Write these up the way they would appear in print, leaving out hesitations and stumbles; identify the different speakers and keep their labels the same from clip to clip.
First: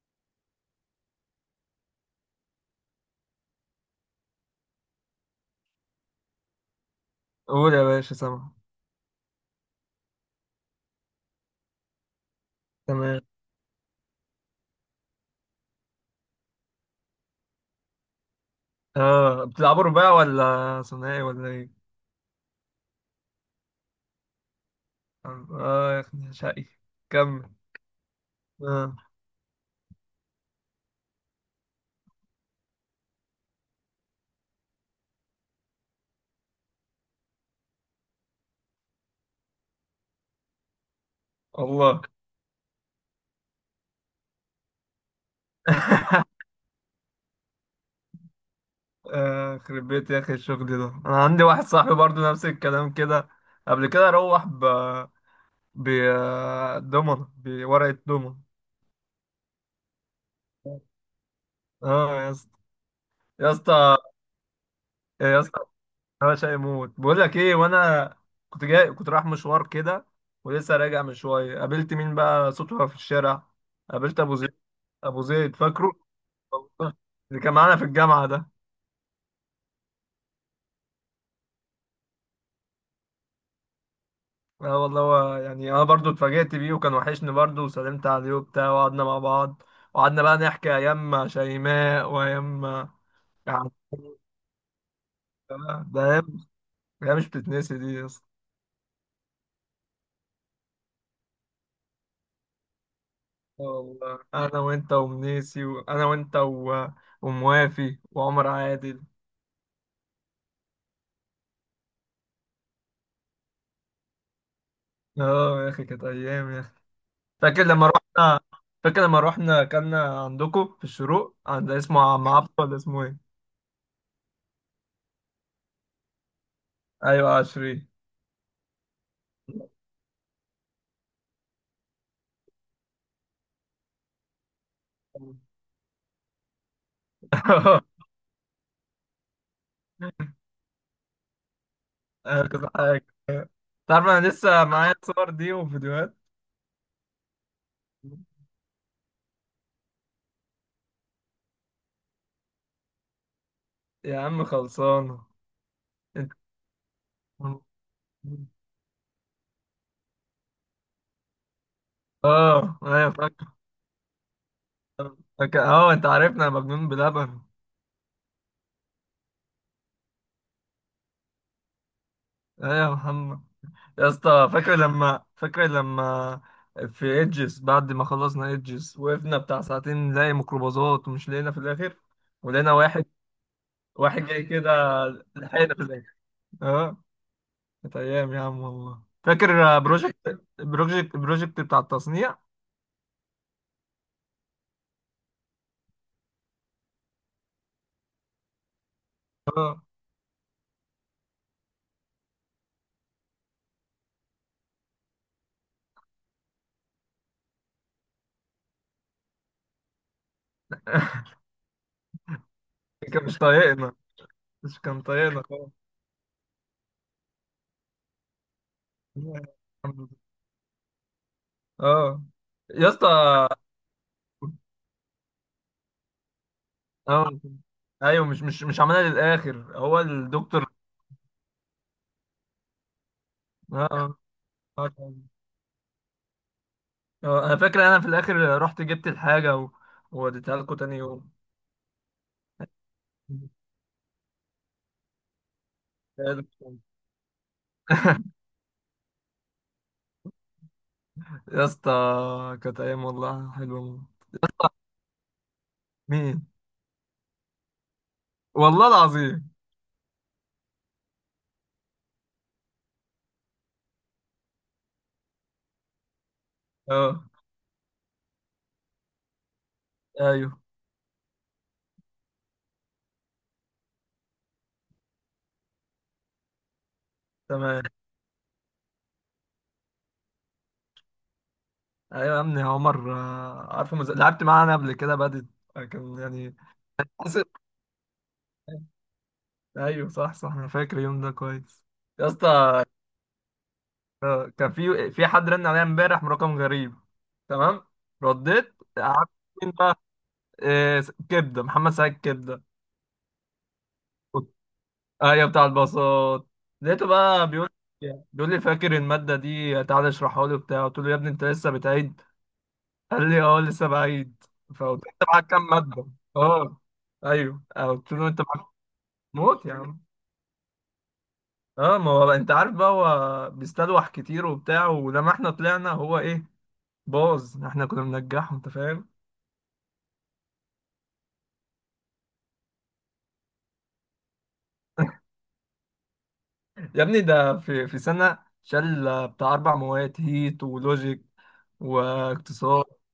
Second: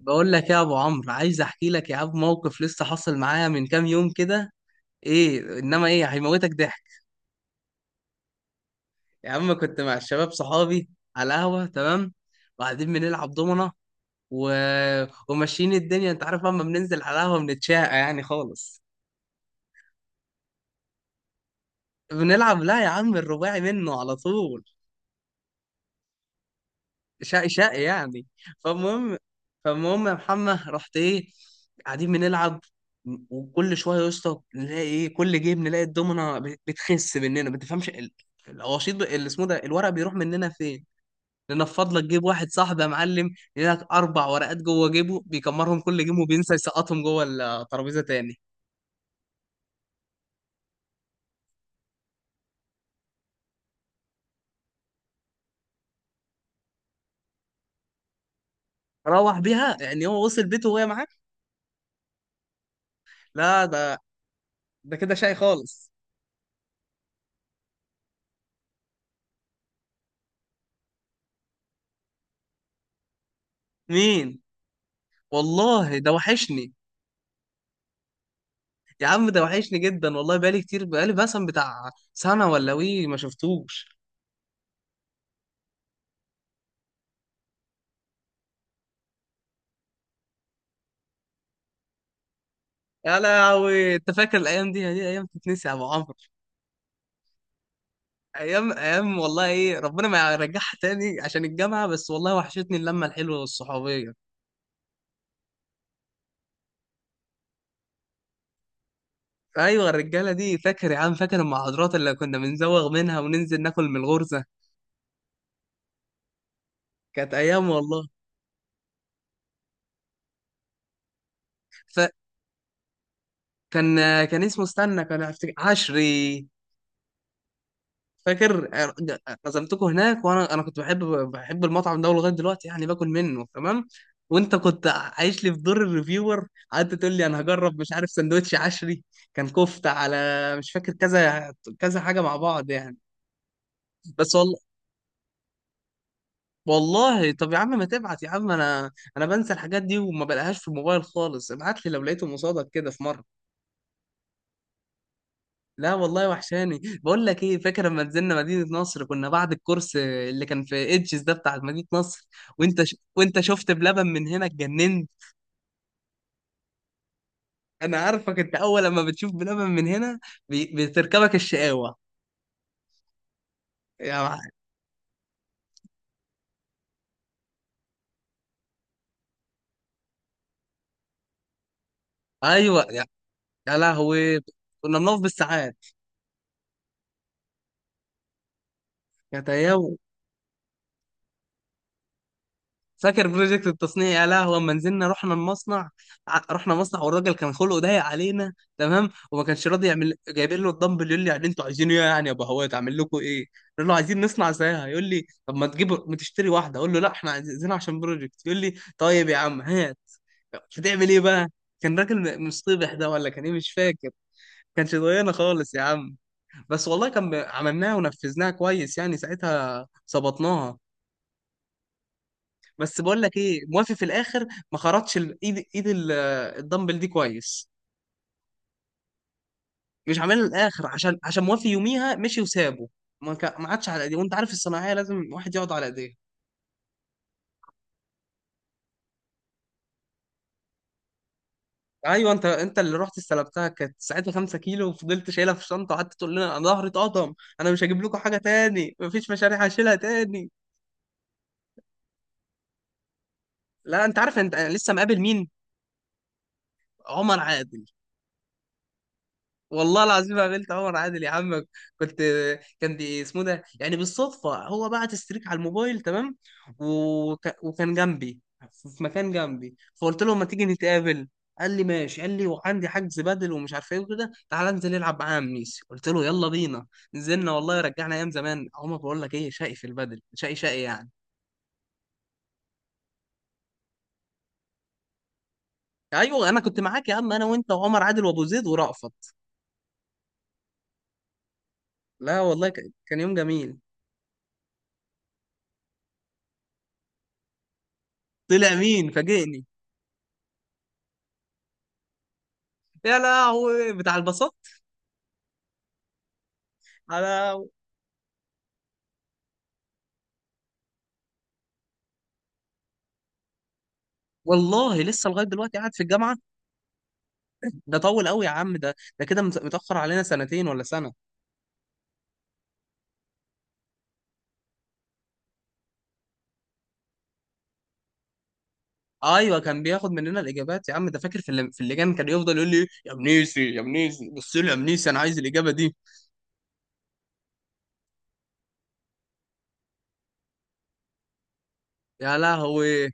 Speaker 1: بقول لك يا ابو عمرو، عايز احكي لك يا عم موقف لسه حصل معايا من كام يوم كده. ايه، انما ايه، هيموتك ضحك.
Speaker 2: قول يا باشا، سامع.
Speaker 1: يا عم، كنت مع الشباب صحابي على قهوه، تمام، وقاعدين
Speaker 2: تمام.
Speaker 1: بنلعب دومنه و... وماشيين الدنيا، انت عارف اما بننزل على قهوه بنتشاقى يعني خالص.
Speaker 2: اه، بتلعبوا رباع ولا ثنائي ولا ايه؟
Speaker 1: بنلعب، لا يا عم، الرباعي منه على طول.
Speaker 2: اه يا اخي، شقي.
Speaker 1: شقي
Speaker 2: كمل.
Speaker 1: شقي يعني.
Speaker 2: اه.
Speaker 1: فالمهم، فالمهم يا محمد، رحت ايه، قاعدين بنلعب وكل شويه يا اسطى نلاقي ايه، كل جيم نلاقي الدومنه بتخس مننا، ما تفهمش الوشيط، اللي اسمه ده، الورق بيروح مننا فين. ننفض
Speaker 2: الله.
Speaker 1: لك جيب واحد صاحبي يا معلم، لك اربع ورقات جوه جيبه بيكمرهم كل جيم وبينسى يسقطهم جوه الترابيزه تاني.
Speaker 2: يخرب بيت يا اخي، الشغل ده. انا عندي واحد صاحبي برضو نفس الكلام كده. قبل كده روح ب دومنة بورقة دومنة.
Speaker 1: روح بيها، يعني هو وصل بيته وهي معاه.
Speaker 2: اه يا اسطى. يا
Speaker 1: لا،
Speaker 2: اسطى.
Speaker 1: ده ده كده شقي
Speaker 2: يا اسطى.
Speaker 1: خالص.
Speaker 2: انا شاي موت، بقول لك ايه، وانا كنت رايح مشوار كده، ولسه راجع من شويه، قابلت مين بقى صدفه في الشارع؟ قابلت ابو
Speaker 1: مين؟
Speaker 2: زيد. ابو زيد، فاكره؟
Speaker 1: والله ده وحشني.
Speaker 2: والله. اللي كان معانا في الجامعه ده.
Speaker 1: يا عم، ده وحشني جدا والله، بقالي كتير، بقالي مثلا بتاع سنة ولا وي ما شفتوش.
Speaker 2: اه والله، هو يعني انا برضو اتفاجئت بيه، وكان وحشني برضو، وسلمت عليه وبتاع، وقعدنا مع بعض. وقعدنا بقى نحكي ايام شيماء وايام.
Speaker 1: يا
Speaker 2: يعني.
Speaker 1: لهوي، انت فاكر الايام دي؟ دي ايام تتنسي يا ابو
Speaker 2: ده
Speaker 1: عمرو؟
Speaker 2: ايام. ايام مش بتتنسي دي يا اسطى.
Speaker 1: ايام ايام والله، ايه ربنا ما يرجعها تاني عشان الجامعة بس، والله وحشتني اللمة الحلوة
Speaker 2: اه
Speaker 1: والصحوبية.
Speaker 2: والله، انا وانت ومنيسي، وموافي وعمر عادل.
Speaker 1: ايوه، الرجالة دي، فاكر يا عم؟ فاكر المحاضرات اللي كنا بنزوغ منها وننزل ناكل من الغرزة؟
Speaker 2: اه يا اخي، كانت ايام يا اخي.
Speaker 1: كانت
Speaker 2: فاكر
Speaker 1: ايام
Speaker 2: لما
Speaker 1: والله.
Speaker 2: رحنا فاكر لما رحنا كنا عندكم في الشروق، عند اسمه عم عبد، ولا اسمه ايه؟
Speaker 1: فكان، كان اسمه، استنى، عشري.
Speaker 2: ايوه، عشري.
Speaker 1: فاكر عزمتكم هناك، وانا كنت بحب المطعم ده لغايه دلوقتي يعني باكل منه، تمام. وانت كنت عايش لي في دور الريفيور، قعدت تقول لي انا هجرب مش عارف سندوتش عشري. كان كفته على، مش فاكر كذا كذا حاجه مع
Speaker 2: انا كنت
Speaker 1: بعض يعني.
Speaker 2: حاجة تعرف، انا
Speaker 1: بس والله،
Speaker 2: لسه معايا الصور دي وفيديوهات.
Speaker 1: والله طب يا عم، ما تبعت يا عم، انا بنسى الحاجات دي وما بلاقيهاش في الموبايل خالص. ابعت لي لو لقيته، مصادك كده في مره.
Speaker 2: يا عم، خلصانه.
Speaker 1: لا والله،
Speaker 2: انت.
Speaker 1: وحشاني. بقول لك ايه، فاكر لما نزلنا مدينة نصر كنا بعد الكورس اللي كان في ايدجز ده بتاع مدينة نصر؟
Speaker 2: اه ايوه،
Speaker 1: وانت
Speaker 2: فاكر.
Speaker 1: شفت بلبن من هنا اتجننت.
Speaker 2: فاكر، اه انت عارفنا، يا مجنون بلبن.
Speaker 1: انا عارفك، انت اول لما بتشوف بلبن من هنا بتركبك الشقاوة.
Speaker 2: ايوه يا محمد. يا
Speaker 1: يا مع...
Speaker 2: اسطى، فاكر لما في ايدجز، بعد ما خلصنا ايدجز، وقفنا بتاع ساعتين نلاقي ميكروباصات، ومش لقينا في الاخر. ولقينا
Speaker 1: ايوه يا,
Speaker 2: واحد
Speaker 1: يا
Speaker 2: واحد
Speaker 1: لهوي،
Speaker 2: جاي كده،
Speaker 1: كنا بنقف
Speaker 2: لحقنا
Speaker 1: بالساعات.
Speaker 2: في الاخر. اه. كانت ايام يا عم والله.
Speaker 1: كانت
Speaker 2: فاكر
Speaker 1: ايام.
Speaker 2: بروجكت بتاع التصنيع.
Speaker 1: فاكر بروجكت التصنيع؟ يا لهوي لما نزلنا رحنا المصنع. رحنا مصنع والراجل كان خلقه ضيق علينا، تمام، وما كانش
Speaker 2: اه.
Speaker 1: راضي يعمل. جايبين له الدمبل يقول لي يعني انتوا عايزينه ايه يعني يا ابو هوات، اعمل لكم ايه؟ نقول له عايزين نصنع زيها، يقول لي طب ما تجيب، ما تشتري واحده، اقول له لا احنا عايزينها عشان بروجكت، يقول لي طيب يا عم هات، هتعمل ايه بقى؟ كان راجل مصطبح ده
Speaker 2: كان
Speaker 1: ولا
Speaker 2: مش
Speaker 1: كان ايه، مش
Speaker 2: طايقنا
Speaker 1: فاكر.
Speaker 2: مش
Speaker 1: كانش
Speaker 2: كان
Speaker 1: ضايقنا
Speaker 2: طايقنا خالص.
Speaker 1: خالص يا عم. بس والله كان، عملناها ونفذناها كويس يعني ساعتها، ظبطناها.
Speaker 2: اه يا
Speaker 1: بس
Speaker 2: اسطى.
Speaker 1: بقول لك ايه، موافي في الاخر ما خرطش ال- ايد ايد ال- الدمبل دي
Speaker 2: اه
Speaker 1: كويس.
Speaker 2: ايوه، مش عملها للاخر هو
Speaker 1: مش عاملها
Speaker 2: الدكتور.
Speaker 1: للاخر عشان، عشان موافي يوميها مشي وسابه، ما
Speaker 2: اه.
Speaker 1: عادش على ايديه،
Speaker 2: اه.
Speaker 1: وانت عارف
Speaker 2: آه.
Speaker 1: الصناعيه لازم
Speaker 2: كان-
Speaker 1: واحد يقعد على ايديه.
Speaker 2: آه، انا فاكر، انا في الاخر رحت جبت الحاجه ووديتها لكم تاني يوم.
Speaker 1: ايوه، انت اللي رحت استلمتها، كانت ساعتها 5 كيلو وفضلت شايلها في الشنطه وقعدت تقول لنا انا ظهري اتقطم. انا مش هجيب لكم حاجه تاني، مفيش مشاريع هشيلها تاني.
Speaker 2: يا اسطى، كانت ايام والله حلوه.
Speaker 1: لا، انت عارف انت، لسه مقابل مين؟
Speaker 2: مين؟
Speaker 1: عمر عادل.
Speaker 2: والله العظيم.
Speaker 1: والله العظيم ما قابلت عمر عادل، يا عم كنت. كان دي اسمه ده، يعني بالصدفه هو بعت ستريك على الموبايل، تمام،
Speaker 2: اه
Speaker 1: وكان جنبي، في مكان جنبي، فقلت له ما
Speaker 2: ايوه،
Speaker 1: تيجي نتقابل. قال لي ماشي، قال لي وعندي حجز بدل ومش عارف ايه وكده، تعالى انزل العب معايا يا ميسي، قلت له يلا بينا. نزلنا والله،
Speaker 2: تمام.
Speaker 1: رجعنا ايام زمان. عمر، بقول لك ايه، شقي في البدل، شقي شقي يعني.
Speaker 2: ايوه يا ابني عمر، عارفه لعبت معانا قبل كده بدت. كان
Speaker 1: ايوه،
Speaker 2: يعني.
Speaker 1: انا كنت معاك يا عم، انا
Speaker 2: حصل.
Speaker 1: وانت وعمر عادل وابو زيد ورأفت.
Speaker 2: ايوه، صح، صح، انا فاكر اليوم ده كويس. يا
Speaker 1: لا والله،
Speaker 2: اسطى.
Speaker 1: كان يوم جميل.
Speaker 2: كان في حد رن عليا امبارح من رقم غريب. تمام. رديت،
Speaker 1: طلع مين
Speaker 2: عارف
Speaker 1: فاجئني؟
Speaker 2: مين بقى؟ إيه... كبده محمد سعيد كبده.
Speaker 1: يا لهوي بتاع
Speaker 2: قلت-
Speaker 1: البساطة.
Speaker 2: ايوه بتاع الباصات. لقيته بقى
Speaker 1: انا
Speaker 2: بيقول لي، فاكر الماده دي، تعالى اشرحها لي وبتاع. قلت له، يا ابني انت لسه بتعيد؟ قال لي اه، لسه بعيد.
Speaker 1: والله
Speaker 2: فقلت له، انت
Speaker 1: لسه لغايه
Speaker 2: معاك كام
Speaker 1: دلوقتي قاعد في
Speaker 2: ماده؟
Speaker 1: الجامعه.
Speaker 2: اه. ايوه
Speaker 1: ده
Speaker 2: قلت
Speaker 1: طول
Speaker 2: له انت
Speaker 1: قوي يا
Speaker 2: معاك.
Speaker 1: عم، ده ده كده
Speaker 2: موت يا
Speaker 1: متاخر
Speaker 2: عم.
Speaker 1: علينا سنتين ولا سنه.
Speaker 2: اه، ما هو انت عارف بقى، هو بيستلوح كتير وبتاع، ولما احنا طلعنا هو ايه؟ باظ. احنا كنا بننجحه، انت فاهم.
Speaker 1: ايوه، كان بياخد مننا الاجابات يا عم، ده فاكر في في اللجان كان يفضل يقول لي يا منيسي، يا منيسي بص لي، يا منيسي انا عايز الاجابه دي.
Speaker 2: يا ابني، ده في سنة شال بتاع أربع مواد، هيت ولوجيك
Speaker 1: يا
Speaker 2: واقتصاد.
Speaker 1: لهوي،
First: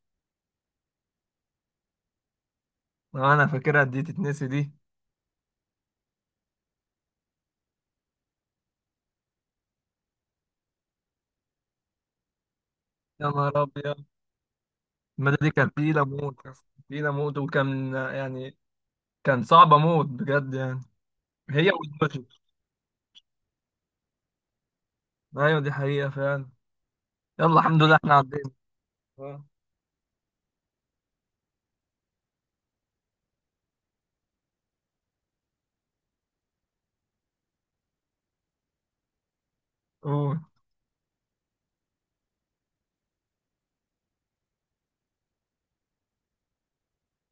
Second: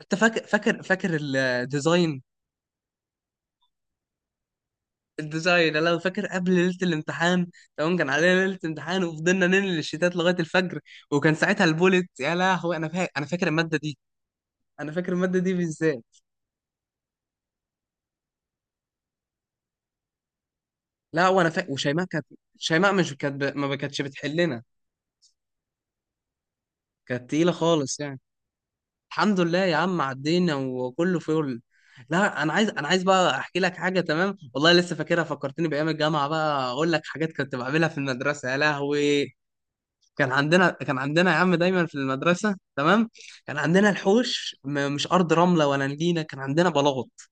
Speaker 1: انت فاكر، فاكر الديزاين؟
Speaker 2: اه، أنا فاكرها، دي تتنسي دي؟
Speaker 1: الديزاين، انا لو فاكر قبل ليله الامتحان، تمام، كان علينا ليله امتحان وفضلنا ننقل الشتات لغايه الفجر، وكان ساعتها البولت. يا لهوي انا فاكر، انا
Speaker 2: يا
Speaker 1: فاكر
Speaker 2: نهار
Speaker 1: الماده دي.
Speaker 2: أبيض.
Speaker 1: انا فاكر
Speaker 2: المادة
Speaker 1: الماده
Speaker 2: دي
Speaker 1: دي
Speaker 2: كانت
Speaker 1: بالذات.
Speaker 2: تقيلة موت يا اسطى، تقيلة موت، وكان يعني كان صعبة موت بجد يعني.
Speaker 1: لا وانا
Speaker 2: هي
Speaker 1: وشيماء كانت،
Speaker 2: واللوجيك.
Speaker 1: شيماء مش كانت ما كانتش بتحلنا.
Speaker 2: أيوة، دي حقيقة فعلا.
Speaker 1: كانت تقيله
Speaker 2: يلا، الحمد لله
Speaker 1: خالص
Speaker 2: إحنا
Speaker 1: يعني.
Speaker 2: عدينا.
Speaker 1: الحمد
Speaker 2: أه.
Speaker 1: لله يا عم عدينا وكله فل. لا، انا عايز، انا عايز بقى احكي لك حاجه، تمام، والله لسه فاكرها، فكرتني بايام الجامعه. بقى اقول لك حاجات كنت بعملها في المدرسه، يا لهوي. كان
Speaker 2: أوه.
Speaker 1: عندنا، كان عندنا يا عم دايما في المدرسه، تمام، كان عندنا الحوش، مش ارض رمله ولا نجيله، كان عندنا بلاط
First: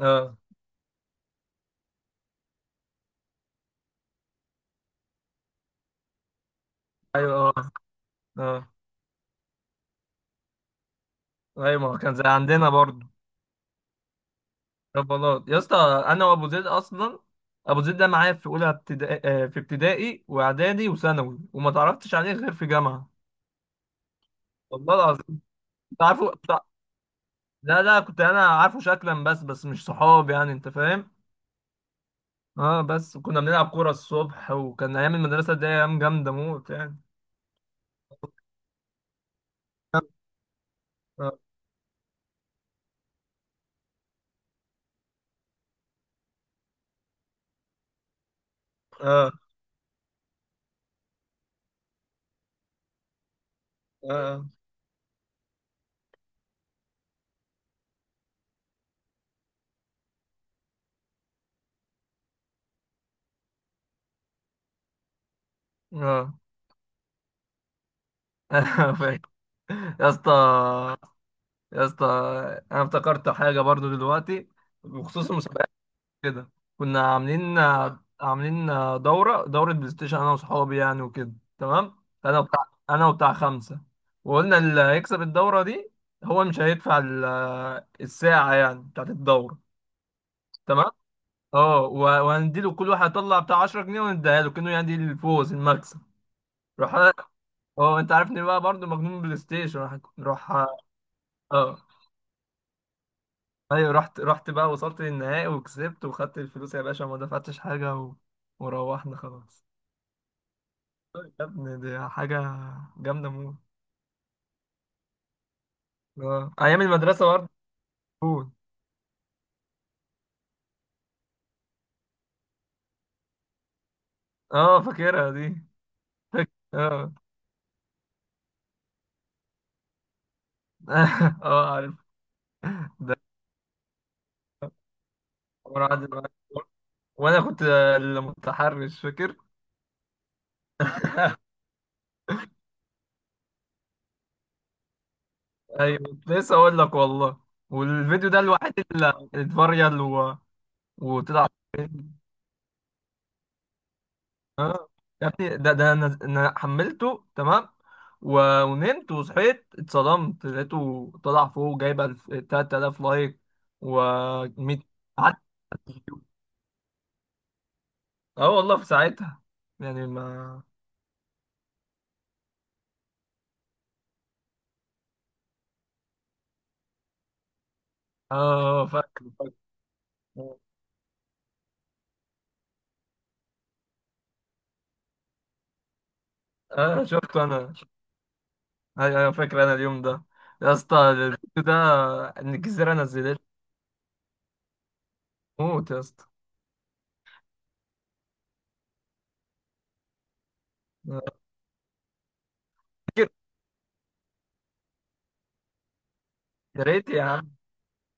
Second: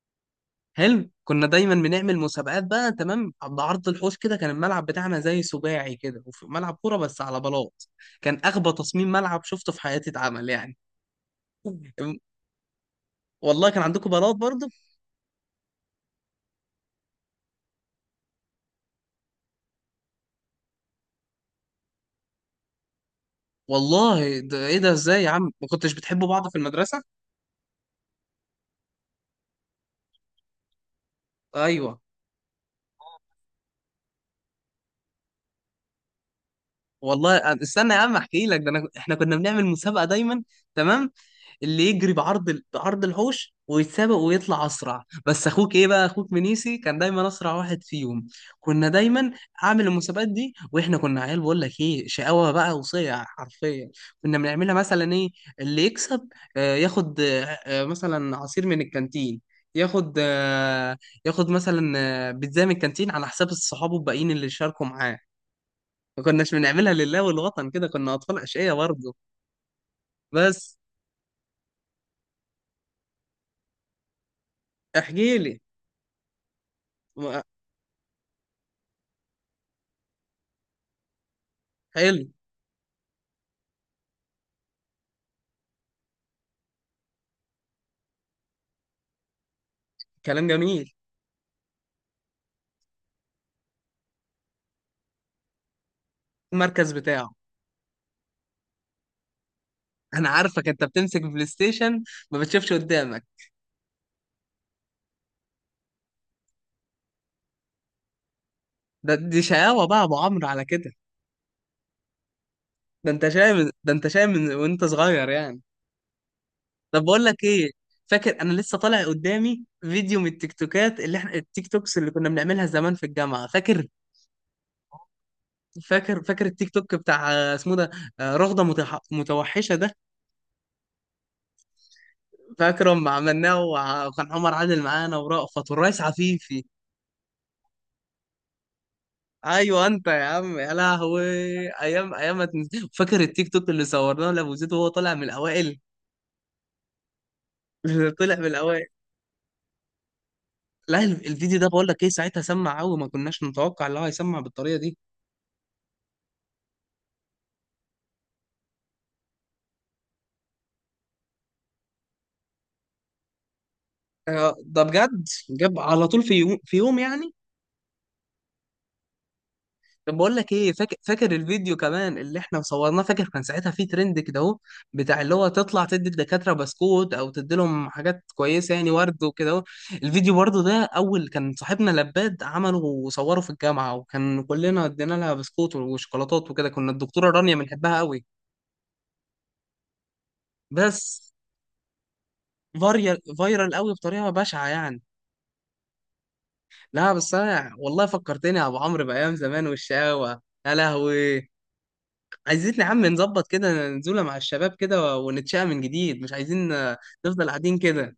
Speaker 2: أه.
Speaker 1: حلو. كنا دايما بنعمل مسابقات بقى، تمام. عند عرض الحوش كده كان الملعب بتاعنا زي سباعي كده، وفي ملعب كوره بس على
Speaker 2: أيوة. أه.
Speaker 1: بلاط. كان
Speaker 2: أه.
Speaker 1: اغبى تصميم ملعب شفته في حياتي اتعمل يعني.
Speaker 2: ايوه، ما هو كان زي عندنا برضه.
Speaker 1: والله كان عندكم بلاط برضه.
Speaker 2: ربلاط يا اسطى. انا وابو زيد اصلا، ابو زيد ده معايا في اولى ابتدائي، في ابتدائي واعدادي وثانوي، وما تعرفتش عليه غير في جامعه.
Speaker 1: والله ده ايه، ده
Speaker 2: والله
Speaker 1: ازاي يا
Speaker 2: العظيم.
Speaker 1: عم ما كنتش
Speaker 2: كنت
Speaker 1: بتحبوا
Speaker 2: عارفه
Speaker 1: بعض في
Speaker 2: بتاع-
Speaker 1: المدرسه؟
Speaker 2: لا، لا، كنت انا عارفه شكلا، بس مش صحاب يعني، انت فاهم.
Speaker 1: ايوه.
Speaker 2: اه، بس كنا بنلعب كوره الصبح، وكان ايام المدرسه دي ايام جامده موت يعني.
Speaker 1: والله استنى يا عم احكي لك ده، احنا كنا بنعمل مسابقه دايما، تمام،
Speaker 2: اه.
Speaker 1: اللي يجري بعرض الحوش ويتسابق ويطلع اسرع، بس اخوك ايه بقى، اخوك منيسي كان دايما اسرع واحد فيهم. كنا دايما
Speaker 2: اه.
Speaker 1: اعمل المسابقات دي، واحنا كنا عيال، بقول لك ايه، شقاوه بقى، وصيع حرفيا. كنا
Speaker 2: اه.
Speaker 1: بنعملها مثلا ايه، اللي يكسب ياخد، مثلا عصير من الكانتين، ياخد ياخد مثلا بيتزا من الكانتين على حساب صحابه الباقيين اللي شاركوا معاه. ما
Speaker 2: اه.
Speaker 1: كناش بنعملها لله والوطن كده، كنا اطفال اشقياء برضه.
Speaker 2: فاكر. يا اسطى.
Speaker 1: بس.
Speaker 2: يا اسطى، انا افتكرت حاجه برضو دلوقتي بخصوص
Speaker 1: احكي لي.
Speaker 2: المسابقات. كده. كنا عاملين دورة بلاي ستيشن، أنا وصحابي يعني وكده. تمام.
Speaker 1: حلو.
Speaker 2: أنا وبتاع أنا وبتاع خمسة. وقلنا اللي هيكسب الدورة دي، هو مش هيدفع الساعة يعني بتاعت الدورة.
Speaker 1: كلام
Speaker 2: تمام.
Speaker 1: جميل.
Speaker 2: اه، وهنديله كل واحد يطلع بتاع 10 جنيه، ونديها له كأنه يعني الفوز، المكسب.
Speaker 1: المركز
Speaker 2: راح أنا-
Speaker 1: بتاعه.
Speaker 2: اه، انت عارفني بقى برضو مجنون بلاي ستيشن، راح
Speaker 1: انا
Speaker 2: راح
Speaker 1: عارفك انت بتمسك بلاي
Speaker 2: اه
Speaker 1: ستيشن ما بتشوفش قدامك.
Speaker 2: ايوه، رحت بقى، وصلت للنهائي وكسبت وخدت الفلوس يا باشا، ما دفعتش حاجة
Speaker 1: ده
Speaker 2: وروحنا
Speaker 1: دي
Speaker 2: خلاص.
Speaker 1: شقاوة بقى يا ابو عمرو على كده.
Speaker 2: يا ابني، دي حاجة
Speaker 1: ده انت
Speaker 2: جامدة موت.
Speaker 1: شايف، ده انت شايف من وانت صغير يعني.
Speaker 2: اه، أيام
Speaker 1: طب بقول
Speaker 2: المدرسة
Speaker 1: لك
Speaker 2: برضه.
Speaker 1: ايه، فاكر
Speaker 2: موت.
Speaker 1: انا لسه طالع قدامي فيديو من التيك توكات اللي احنا، التيك توكس اللي كنا بنعملها زمان في الجامعة، فاكر؟
Speaker 2: اه، فاكرها دي.
Speaker 1: فاكر
Speaker 2: فاكر
Speaker 1: التيك توك
Speaker 2: اه.
Speaker 1: بتاع اسمه ده، رغدة متوحشة ده.
Speaker 2: اه، عارف.
Speaker 1: فاكره لما
Speaker 2: ده
Speaker 1: عملناه، وكان عمر عادل معانا ورأفت
Speaker 2: عمر
Speaker 1: والريس
Speaker 2: عادل معايا.
Speaker 1: عفيفي.
Speaker 2: وأنا كنت المتحرش، فاكر؟
Speaker 1: ايوه انت يا عم، يا لهوي. ايام ايام، ما تنس- فاكر التيك توك اللي صورناه لابو زيد وهو طالع من الاوائل؟
Speaker 2: أيوة، كنت لسه أقول لك والله. والفيديو
Speaker 1: طلع
Speaker 2: ده
Speaker 1: من
Speaker 2: الوحيد
Speaker 1: الاوائل.
Speaker 2: اللي اتفريل
Speaker 1: لا،
Speaker 2: وطلع
Speaker 1: الفيديو ده بقول لك ايه،
Speaker 2: ترند.
Speaker 1: ساعتها سمع قوي، ما كناش نتوقع ان هو هيسمع بالطريقه دي.
Speaker 2: يا ابني، ده أنا حملته تمام، ونمت وصحيت، اتصدمت لقيته طلع فوق جايب 3000 لايك و 100.
Speaker 1: ده بجد جاب على طول في يوم، في يوم يعني.
Speaker 2: اه والله في ساعتها يعني،
Speaker 1: طب بقول لك
Speaker 2: ما
Speaker 1: ايه، فاكر، الفيديو كمان اللي احنا صورناه؟ فاكر كان ساعتها في ترند كده اهو، بتاع اللي هو تطلع تدي الدكاتره بسكوت، او تدي لهم حاجات كويسه
Speaker 2: اه.
Speaker 1: يعني ورد
Speaker 2: فاكر
Speaker 1: وكده
Speaker 2: فاكر
Speaker 1: اهو. الفيديو برضه ده اول كان صاحبنا لباد عمله وصوره في الجامعه، وكان كلنا ادينا لها بسكوت وشوكولاتات وكده، كنا
Speaker 2: اه،
Speaker 1: الدكتوره
Speaker 2: شفته
Speaker 1: رانيا
Speaker 2: انا.
Speaker 1: بنحبها قوي.
Speaker 2: ايوه، ايوه، فاكر انا اليوم ده. يا اسطى،
Speaker 1: بس
Speaker 2: الفيديو ده ان الجزيره
Speaker 1: فاريال،
Speaker 2: نزلت.
Speaker 1: فايرال قوي بطريقه بشعه يعني.
Speaker 2: موت يا اسطى.
Speaker 1: لا بس انا والله فكرتني يا ابو عمرو بايام زمان والشقاوه، يا لهوي. عايزين يا عم
Speaker 2: فاكر.
Speaker 1: نظبط كده نزولة مع الشباب كده ونتشقى من جديد، مش عايزين
Speaker 2: يا ريت يا
Speaker 1: نفضل
Speaker 2: عم.
Speaker 1: قاعدين كده.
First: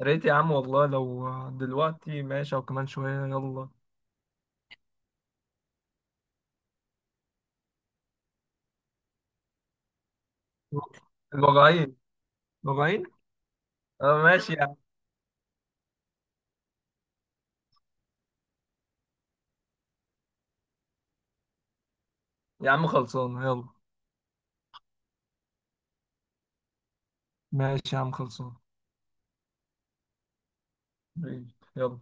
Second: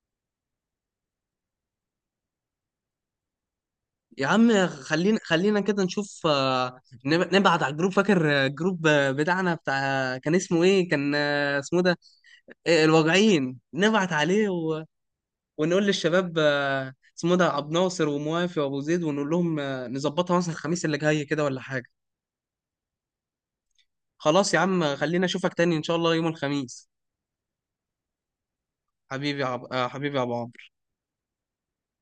Speaker 2: يا ريت يا عم والله، لو دلوقتي ماشي او كمان شويه، يلا.
Speaker 1: يا عم خلينا، كده نشوف، نبعت على الجروب. فاكر الجروب بتاعنا بتاع، كان اسمه ايه، كان اسمه
Speaker 2: الوجعين.
Speaker 1: ده،
Speaker 2: الوجعين.
Speaker 1: الواجعين، نبعت
Speaker 2: اه،
Speaker 1: عليه
Speaker 2: ماشي يا عم.
Speaker 1: ونقول للشباب اسمه ده عبد ناصر وموافي وابو زيد، ونقول لهم نظبطها مثلا الخميس اللي جاي كده ولا حاجة.
Speaker 2: يا عم خلصان، يلا.
Speaker 1: خلاص يا عم خلينا، اشوفك تاني ان شاء الله يوم الخميس.
Speaker 2: ماشي يا عم، خلصان،
Speaker 1: حبيبي يا حبيبي يا عبد.
Speaker 2: يلا.